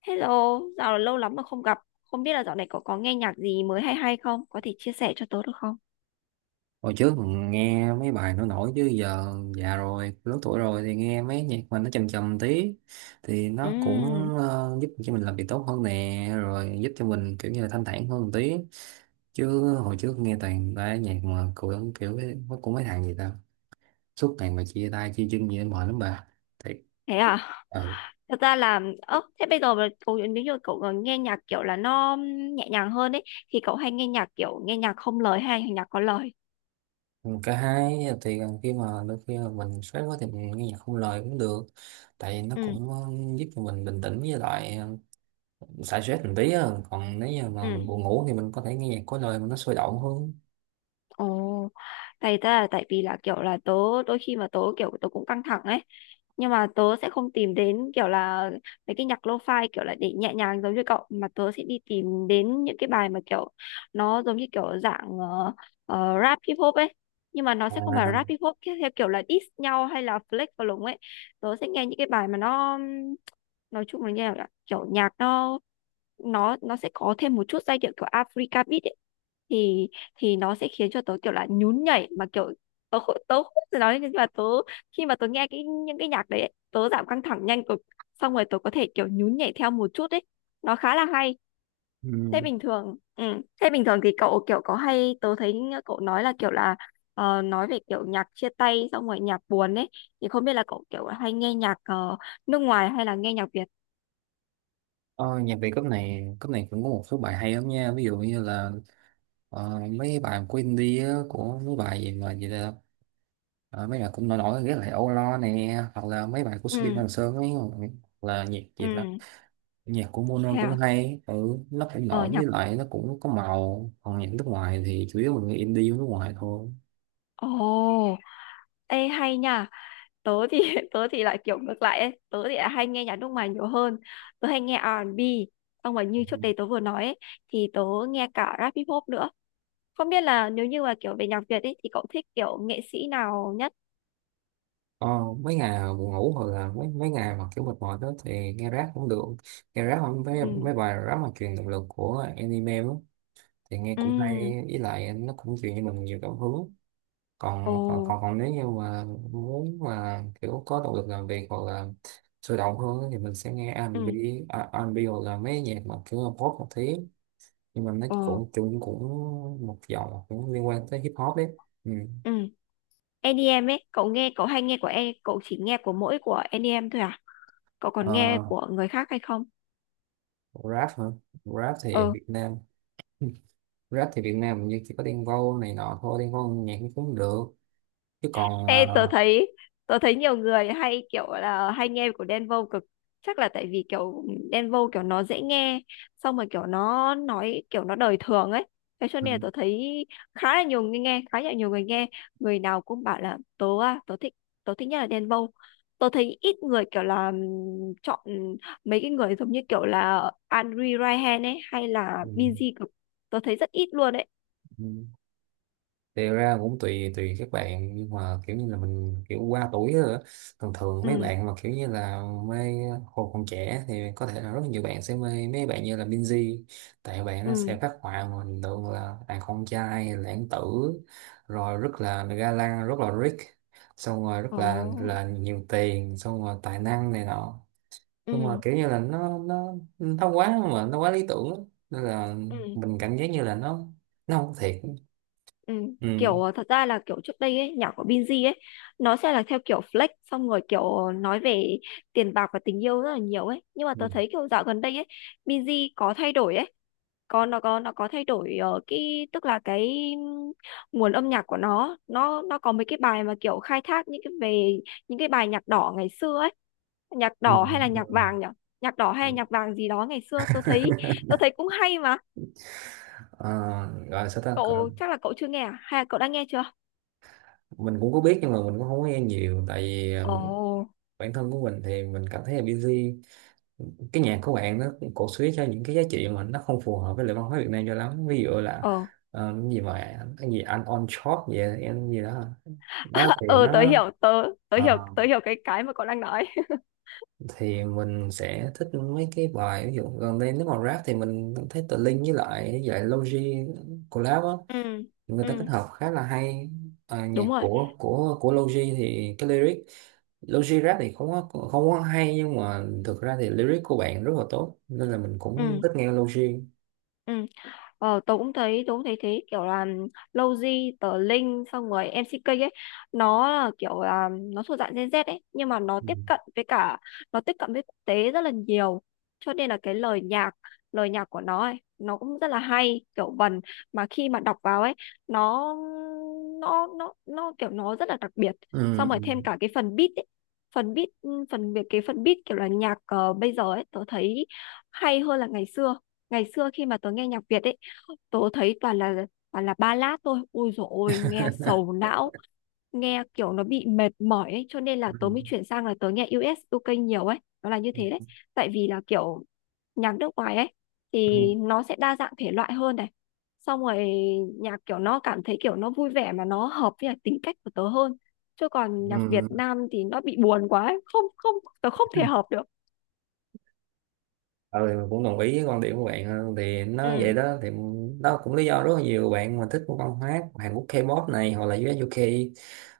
Hello, dạo lâu lắm mà không gặp. Không biết là dạo này cậu có nghe nhạc gì mới hay hay không? Có thể chia sẻ cho tớ được không? Hồi trước mình nghe mấy bài nó nổi chứ giờ già rồi, lớn tuổi rồi thì nghe mấy nhạc mà nó trầm trầm tí thì nó cũng Ừm. Giúp cho mình làm việc tốt hơn nè, rồi giúp cho mình kiểu như là thanh thản hơn một tí. Chứ hồi trước nghe toàn ba nhạc mà kiểu kiểu cái- nó cũng mấy thằng gì ta, suốt ngày mà chia tay chia chân gì đó mệt lắm bà. Thiệt. Thế à? Ừ. Thật ra là, ơ, thế bây giờ mà cậu, nếu như cậu còn nghe nhạc kiểu là nó nhẹ nhàng hơn ấy, thì cậu hay nghe nhạc kiểu nghe nhạc không lời hay nhạc có lời? Cả hai, thì khi mà đôi khi mà mình stress quá thì mình nghe nhạc không lời cũng được, tại vì nó Ừ, cũng giúp cho mình bình tĩnh với lại xả stress một tí á, còn nếu như mà mình ừ. buồn ngủ thì mình có thể nghe nhạc có lời mà nó sôi động hơn. Ồ. tại ta là tại vì là kiểu là tớ đôi khi mà tớ cũng căng thẳng ấy, nhưng mà tớ sẽ không tìm đến kiểu là mấy cái nhạc lo-fi kiểu là để nhẹ nhàng giống như cậu, mà tớ sẽ đi tìm đến những cái bài mà kiểu nó giống như kiểu dạng rap hip hop ấy, nhưng mà nó sẽ không phải À, rap hip hop theo theo kiểu là diss nhau hay là flex vào lùng ấy. Tớ sẽ nghe những cái bài mà nó nói chung là như là kiểu nhạc nó sẽ có thêm một chút giai điệu kiểu Africa beat ấy, thì thì nó sẽ khiến cho tớ kiểu là nhún nhảy, mà kiểu tớ không thể nói, nhưng mà tớ khi mà tớ nghe cái những cái nhạc đấy ấy, tớ giảm căng thẳng nhanh cực, xong rồi tớ có thể kiểu nhún nhảy theo một chút ấy, nó khá là hay. Thế ừ. bình thường, ừ. Thế bình thường thì cậu kiểu có hay, tớ thấy cậu nói là kiểu là nói về kiểu nhạc chia tay xong rồi nhạc buồn ấy, thì không biết là cậu kiểu hay nghe nhạc nước ngoài hay là nghe nhạc Việt? Ờ, Nhạc Việt cấp này cũng có một số bài hay lắm nha, ví dụ như là mấy bài của indie á, của mấy bài gì mà gì là mấy bài cũng nổi nổi rất là Âu Lo nè, hoặc là mấy bài của Subin Ừ, Hoàng Sơn ấy, hoặc là nhạc ừ. gì đó. Nhạc của Thế Mono cũng à? hay, ừ, nó cũng Ờ nổi với nhạc lại nó cũng có màu. Còn nhạc nước ngoài thì chủ yếu mình nghe indie của nước ngoài thôi. ồ Ê, hay nha. Tớ thì tớ thì lại kiểu ngược lại ấy. Tớ thì lại hay nghe nhạc nước ngoài nhiều hơn. Tớ hay nghe R&B, xong rồi như trước đây tớ vừa nói ấy, thì tớ nghe cả rap hip hop nữa. Không biết là nếu như mà kiểu về nhạc Việt ấy thì cậu thích kiểu nghệ sĩ nào nhất? Ờ, mấy ngày buồn ngủ hoặc là mấy mấy ngày mà kiểu mệt mỏi đó thì nghe rap cũng được, nghe rap không, mấy Ừ, mấy bài rap mà truyền động lực của anime đó, thì nghe cũng ừ, hay, với lại nó cũng truyền cho mình nhiều cảm hứng. ồ, Còn nếu như mà muốn mà kiểu có động lực làm việc hoặc là sôi động hơn á, thì mình sẽ nghe ừ, R&B. À, R&B hoặc là mấy nhạc mà kiểu là pop một tí, nhưng mà nó ồ, cũng chung cũng một dòng cũng liên quan tới hip hop đấy. Ừ. ừ. EDM ấy, cậu nghe, cậu hay nghe của e, cậu chỉ nghe của mỗi của EDM thôi à, cậu còn nghe Ờ, của người khác hay không? rap hả? Rap thì ở Việt Nam rap thì Việt Nam hình như chỉ có Đen Vâu này nọ thôi. Đen Vâu nhạc cũng cũng được, chứ còn Ê, tớ thấy tớ thấy nhiều người hay kiểu là hay nghe của Đen Vâu cực, chắc là tại vì kiểu Đen Vâu kiểu nó dễ nghe, xong rồi kiểu nó nói kiểu nó đời thường ấy, thế cho ừ, nên là tớ thấy khá là nhiều người nghe, người nào cũng bảo là tớ thích, tớ thích nhất là Đen Vâu. Tớ thấy ít người kiểu là chọn mấy cái người giống như kiểu là Andre Ryan ấy hay là ừ, Binz cực, tớ thấy rất ít luôn ấy. ừ. Thì ra cũng tùy tùy các bạn, nhưng mà kiểu như là mình kiểu qua tuổi rồi á. Thường thường mấy Ừ, bạn mà kiểu như là mê, hồi còn trẻ thì có thể là rất nhiều bạn sẽ mê mấy bạn như là Binz, tại bạn nó ừ, sẽ phát họa mà hình tượng là đàn con trai lãng tử, rồi rất là ga lăng, rất là rich, xong rồi rất là ồ, nhiều tiền, xong rồi tài năng này nọ, nhưng mà ừ, kiểu như là nó quá, mà nó quá lý tưởng á. Nên là ừ. mình cảm giác như là nó không có thiệt. Ừ, Ừ. kiểu thật ra là kiểu trước đây ấy, nhạc của Binz ấy nó sẽ là theo kiểu flex, xong rồi kiểu nói về tiền bạc và tình yêu rất là nhiều ấy, nhưng mà Ừ. tớ thấy kiểu dạo gần đây ấy Binz có thay đổi ấy, có nó có nó có thay đổi ở cái, tức là cái ừm, nguồn âm nhạc của nó có mấy cái bài mà kiểu khai thác những cái về những cái bài nhạc đỏ ngày xưa ấy. Nhạc Ừ. đỏ hay là nhạc Ừ. vàng nhỉ? Nhạc đỏ hay Ừ. là nhạc vàng gì đó ngày xưa, tôi thấy cũng hay mà. Ờ, gọi là sao ta? Gọi- là Cậu chắc là cậu chưa nghe à, hay là cậu đã nghe chưa? mình cũng có biết nhưng mà mình cũng không có nghe nhiều, tại vì Ồ, bản thân của mình thì mình cảm thấy là busy, cái nhạc của bạn nó cũng cổ suý cho những cái giá trị mà nó không phù hợp với lại văn hóa Việt Nam cho lắm, ví dụ là ờ, cái gì mà cái gì anh on short vậy em gì đó. Đó thì ờ, nó tớ hiểu, tớ tớ ờ, hiểu, tớ hiểu cái mà cậu đang nói. thì mình sẽ thích mấy cái bài, ví dụ gần đây nếu mà rap thì mình thấy Tờ Linh với lại dạy lại Logi collab á, Ừ, người ta kết ừ, hợp khá là hay. À, đúng nhạc rồi, của Logi thì cái lyric Logi rap thì không có, không có hay, nhưng mà thực ra thì lyric của bạn rất là tốt, nên là mình cũng ừ, thích nghe Logi. ừ. Ờ, tớ cũng thấy thế, kiểu là Lowzy, tờ Linh xong rồi MCK ấy, nó là kiểu là nó thuộc dạng Gen Z ấy, nhưng mà nó Ừ. tiếp cận với cả, nó tiếp cận với quốc tế rất là nhiều, cho nên là cái lời nhạc, lời nhạc của nó ấy nó cũng rất là hay, kiểu vần mà khi mà đọc vào ấy, nó nó kiểu nó rất là đặc biệt. Ừ. Xong rồi thêm cả cái phần beat ấy, phần beat, phần việc cái phần beat kiểu là nhạc bây giờ ấy, tớ thấy hay hơn là ngày xưa. Ngày xưa khi mà tớ nghe nhạc Việt ấy, tớ thấy toàn là ballad thôi, ui dồi ôi nghe sầu não, nghe kiểu nó bị mệt mỏi ấy, cho nên là Ừ. tớ mới chuyển sang là tớ nghe u ét u UK nhiều ấy, nó là như thế đấy. Tại vì là kiểu nhạc nước ngoài ấy thì Ừ. nó sẽ đa dạng thể loại hơn này, xong rồi nhạc kiểu nó cảm thấy kiểu nó vui vẻ mà nó hợp với lại tính cách của tớ hơn. Chứ còn nhạc Việt Ừ. Nam thì nó bị buồn quá ấy. Không, không, tớ không thể hợp được. Ừ, cũng đồng ý với quan điểm của bạn hơn, thì nó vậy Ừ, đó, thì đó cũng lý do rất là nhiều bạn mà thích văn hóa Hàn Quốc K-pop này hoặc là US UK,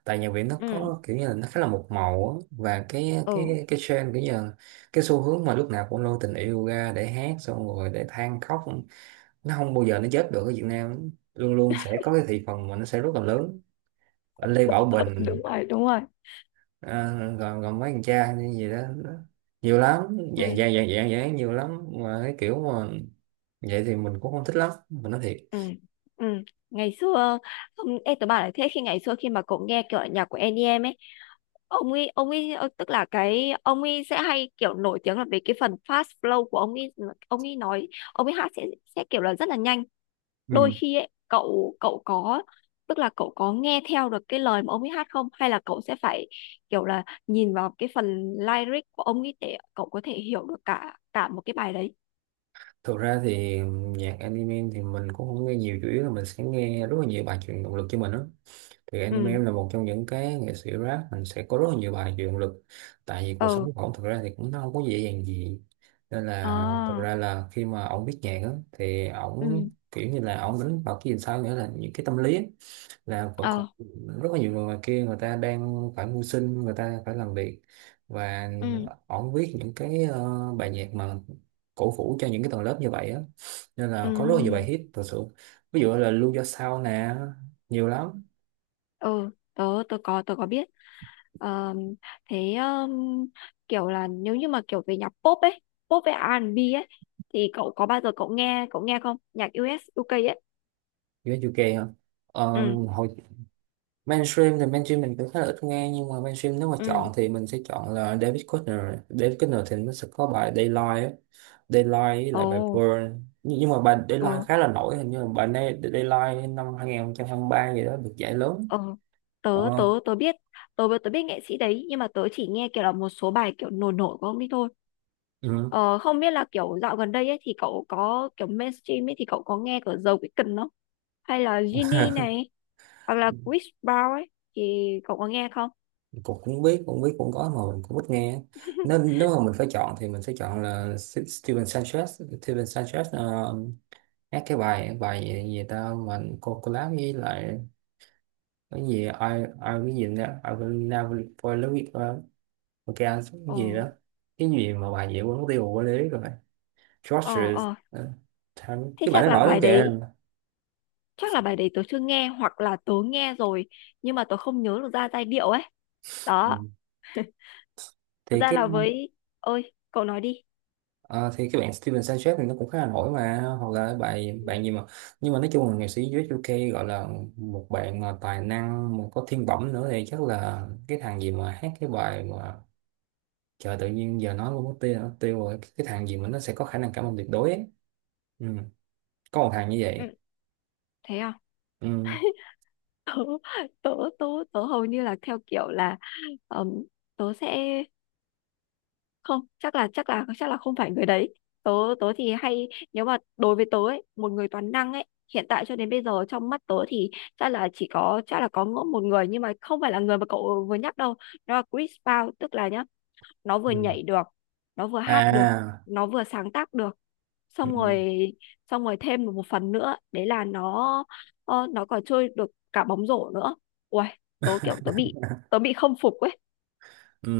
tại nhạc Việt nó ừ, có kiểu như là nó khá là một màu á, và cái ừ, cái cái trend kiểu như là, cái xu hướng mà lúc nào cũng lôi tình yêu ra để hát xong rồi để than khóc, nó không bao giờ nó chết được ở Việt Nam, luôn luôn sẽ có cái thị phần mà nó sẽ rất là lớn. Anh Lê Bảo đúng Bình, rồi, đúng rồi, à, rồi, rồi mấy thằng cha như gì đó, đó, nhiều lắm, ừ, dạng dạng dạng dạng dạng, nhiều lắm mà cái kiểu mà, vậy thì mình cũng không thích lắm, mình nói thiệt. ừ, ừ. Ngày xưa, không, em tớ bảo là thế, khi ngày xưa khi mà cậu nghe kiểu nhạc của EDM ấy, ông ấy tức là cái ông ấy sẽ hay kiểu nổi tiếng là về cái phần fast flow của ông ấy, ông ấy nói ông ấy hát sẽ kiểu là rất là nhanh. Đôi Ừ. khi ấy cậu cậu có, tức là cậu có nghe theo được cái lời mà ông ấy hát không, hay là cậu sẽ phải kiểu là nhìn vào cái phần lyric của ông ấy để cậu có thể hiểu được cả cả một cái bài đấy? Thực ra thì nhạc anime thì mình cũng không nghe nhiều, chủ yếu là mình sẽ nghe rất là nhiều bài truyền động lực cho mình đó. Thì anime Ừ, là một trong những cái nghệ sĩ rap, mình sẽ có rất là nhiều bài về động lực, tại vì cuộc ờ, sống của ổng thực ra thì cũng nó không có dễ dàng gì, nên là thực à, ra là khi mà ổng viết nhạc á, thì ừ, ổng kiểu như là ổng đánh vào cái gì sao, nghĩa là những cái tâm lý á, là vẫn còn ờ, rất là nhiều người ngoài kia người ta đang phải mưu sinh, người ta phải làm việc, và ừ. ổng viết những cái bài nhạc mà cổ vũ cho những cái tầng lớp như vậy á, nên là có rất là nhiều bài Ừ, hit thật sự, ví dụ là Lưu Do Sao nè, nhiều lắm. ừ, tớ tớ có biết. Ờ, thế kiểu là nếu như mà kiểu về nhạc pop ấy, pop với R&B ấy, thì cậu có bao giờ cậu nghe, cậu nghe không? Nhạc US UK ấy. US UK hả? Ờ, Ừ, hồi mainstream thì mainstream mình cũng khá là ít nghe, nhưng mà mainstream nếu mà ừ. chọn thì mình sẽ chọn là David Kushner. David Kushner thì nó sẽ có bài Daylight á. Daylight với lại bài Ồ, Burn, nhưng mà bài Daylight ờ, khá là nổi, hình như là bài này Daylight năm 2023 gì đó được giải lớn. ờ. Tớ tớ ờ, tớ biết, tớ tớ biết nghệ sĩ đấy, nhưng mà tớ chỉ nghe kiểu là một số bài kiểu nổi nổi của ông ấy thôi. ừ. Ờ, không biết là kiểu dạo gần đây ấy thì cậu có kiểu mainstream ấy thì cậu có nghe của The Weeknd không? Hay là Genie này, hoặc là Chris Brown ấy, thì cậu có nghe không? Cũng cũng biết, cũng biết cũng có, mà mình cũng ít nghe, nên nếu mà mình phải chọn thì mình sẽ chọn là Steven Sanchez. Steven Sanchez hát cái bài bài gì, gì ta, mà cô collab với lại cái gì, à? Ai ai cái gì nữa, ai will never fall in love with her, ok anh xuống cái Ồ, gì đó, cái gì mà bà diễn quên mất tiêu của lý rồi. ờ, George, ờ. ờ, Thế cái bạn chắc nó là nổi lắm bài kìa. đấy, chắc là bài đấy tớ chưa nghe, hoặc là tớ nghe rồi nhưng mà tớ không nhớ được ra giai điệu ấy. Đó. Ừ. Thật Thì ra cái là với, ơi, cậu nói đi. ờ, thì cái bạn Steven Sanchez thì nó cũng khá là nổi, mà hoặc là bài bạn gì mà, nhưng mà nói chung là nghệ sĩ US UK gọi là một bạn mà tài năng, một có thiên bẩm nữa thì chắc là cái thằng gì mà hát cái bài mà, trời tự nhiên giờ nói luôn mất tiêu rồi, cái thằng gì mà nó sẽ có khả năng cảm ơn tuyệt đối ấy. Ừ. Có một thằng như Ừ. vậy. Thế à? Ừ. Tớ tớ tớ tớ hầu như là theo kiểu là ừm, tớ sẽ không, chắc là không phải người đấy. Tớ tớ thì hay, nếu mà đối với tớ ấy một người toàn năng ấy, hiện tại cho đến bây giờ trong mắt tớ thì chắc là có ngỗ một người, nhưng mà không phải là người mà cậu vừa nhắc đâu. Nó là Chris Brown, tức là nhá, nó vừa Ừ. nhảy được, nó vừa hát được, À, nó vừa sáng tác được, ừ. xong rồi xong rồi thêm một một phần nữa đấy là nó nó còn chơi được cả bóng rổ nữa. Ui, tớ bị, tớ bị không phục ấy. Ừ.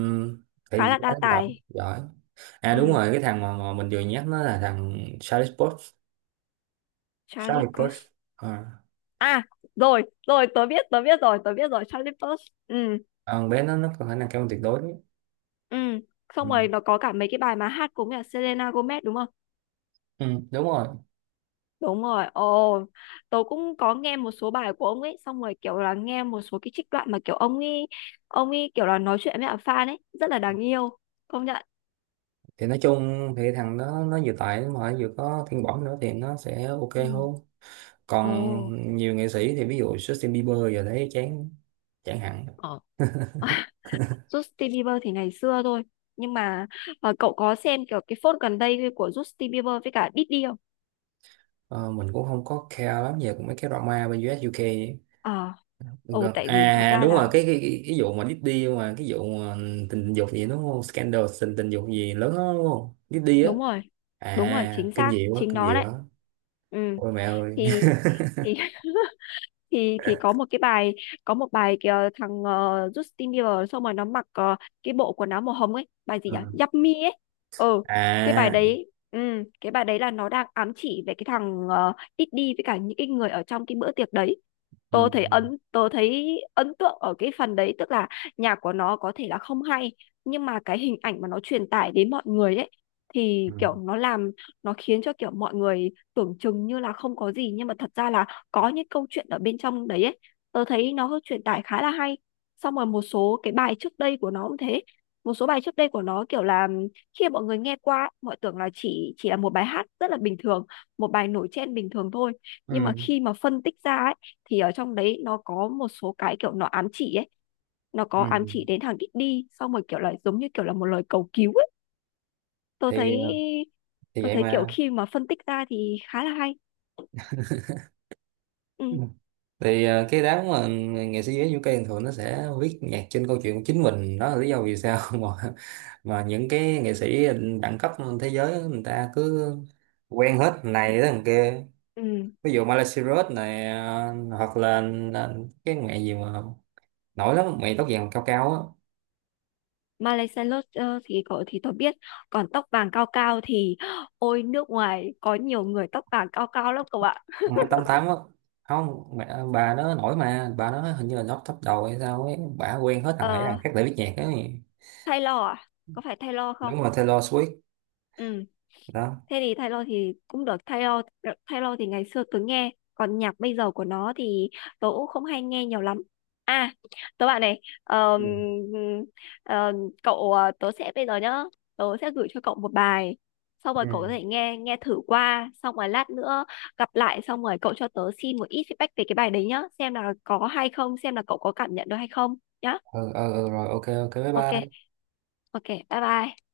Thì Khá là nó đa giỏi, tài. giỏi. À đúng Ừ. rồi, cái thằng mà mình vừa nhắc, nó là thằng Charlie Potts. Charlie Charlie Cox. Potts. À. À, rồi, rồi, tớ biết rồi, Charlie Puth. Ừ, À, con bé nó có khả năng cao hơn tuyệt đối đấy. ừ. Xong Ừ. rồi nó có cả mấy cái bài mà hát cùng là Selena Gomez đúng không? Ừ. Đúng rồi. Đúng rồi, ồ, tớ cũng có nghe một số bài của ông ấy, xong rồi kiểu là nghe một số cái trích đoạn mà kiểu ông ấy kiểu là nói chuyện với cả fan ấy, rất là đáng yêu, công nhận. Thì nói chung thì thằng đó nó vừa tài mà vừa có thiên bẩm nữa thì nó sẽ ok Ừ, hơn. ồ, Còn nhiều nghệ sĩ thì ví dụ Justin Bieber giờ thấy chán, chẳng hạn. ờ. Justin Bieber thì ngày xưa thôi, nhưng mà cậu có xem kiểu cái phốt gần đây của Justin Bieber với cả Diddy không? Ờ, mình cũng không có care lắm về mấy cái drama bên u ét u UK. Ờ, ồ, Vâng. tại vì thật À ra đúng rồi, là cái vụ mà Diddy, mà cái vụ mà tình dục gì, đúng không? Scandal tình tình dục gì lớn đó, đúng không? Diddy á, đúng rồi, đúng rồi, à, chính kinh xác, dị quá, chính kinh nó dị đấy. quá. Ừ, Ôi mẹ ơi. thì thì thì có một cái bài, có một bài kìa, thằng Justin Bieber xong rồi nó mặc cái bộ quần áo màu hồng ấy, bài gì nhỉ, Ừ. Yummy ấy. Ừ, cái bài À. đấy, ừ, cái bài đấy là nó đang ám chỉ về cái thằng Diddy với cả những cái người ở trong cái bữa tiệc đấy. Ừ. Tôi thấy ấn tượng ở cái phần đấy, tức là nhạc của nó có thể là không hay, nhưng mà cái hình ảnh mà nó truyền tải đến mọi người ấy thì Ừ. kiểu nó khiến cho kiểu mọi người tưởng chừng như là không có gì, nhưng mà thật ra là có những câu chuyện ở bên trong đấy ấy, tớ thấy nó truyền tải khá là hay. Xong rồi một số cái bài trước đây của nó cũng thế, một số bài trước đây của nó kiểu là khi mà mọi người nghe qua ấy, mọi tưởng là chỉ là một bài hát rất là bình thường, một bài nổi trên bình thường thôi, nhưng Ừ. mà khi mà phân tích ra ấy thì ở trong đấy nó có một số cái kiểu nó ám chỉ ấy, nó có Ừ. ám chỉ đến thằng Diddy, xong rồi kiểu là giống như kiểu là một lời cầu cứu ấy. tôi thấy Thì thì tôi vậy thấy kiểu mà. khi mà phân tích ra thì khá là hay. Ừ. Ừ. Thì cái đám mà nghệ sĩ giới UK thường thường nó sẽ viết nhạc trên câu chuyện của chính mình. Đó là lý do vì sao mà những cái nghệ sĩ đẳng cấp thế giới người ta cứ quen hết thằng này tới thằng kia. Ừ, Ví dụ Miley Cyrus này, hoặc là cái mẹ gì mà nổi lắm, mẹ tóc vàng cao cao á, Miley Cyrus ờ, thì cậu thì tôi biết, còn tóc vàng cao cao thì ôi nước ngoài có nhiều người tóc vàng cao cao lắm cậu ạ. ông mấy tám tám á, không, mẹ bà nó nổi, mà bà nó hình như là top top đầu hay sao ấy, bà quen hết thằng này Ờ, thằng khác để biết nhạc ấy. Taylor à, có phải Taylor không? Đúng rồi, Taylor Swift. Ừ. Đó. Thế thì Taylor thì cũng được. Taylor Taylor thì ngày xưa tớ nghe, còn nhạc bây giờ của nó thì tớ cũng không hay nghe nhiều lắm. À, tớ bạn này, Ừ. ờm, tớ sẽ bây giờ nhá, tớ sẽ gửi cho cậu một bài, xong rồi Ừ, cậu có thể nghe nghe thử qua, xong rồi lát nữa gặp lại xong rồi cậu cho tớ xin một ít feedback về cái bài đấy nhá, xem là có hay không, xem là cậu có cảm nhận được hay không nhá. ừ, ừ, ừ, rồi, ok, ok, bye Ok, bye. ok, bye bye.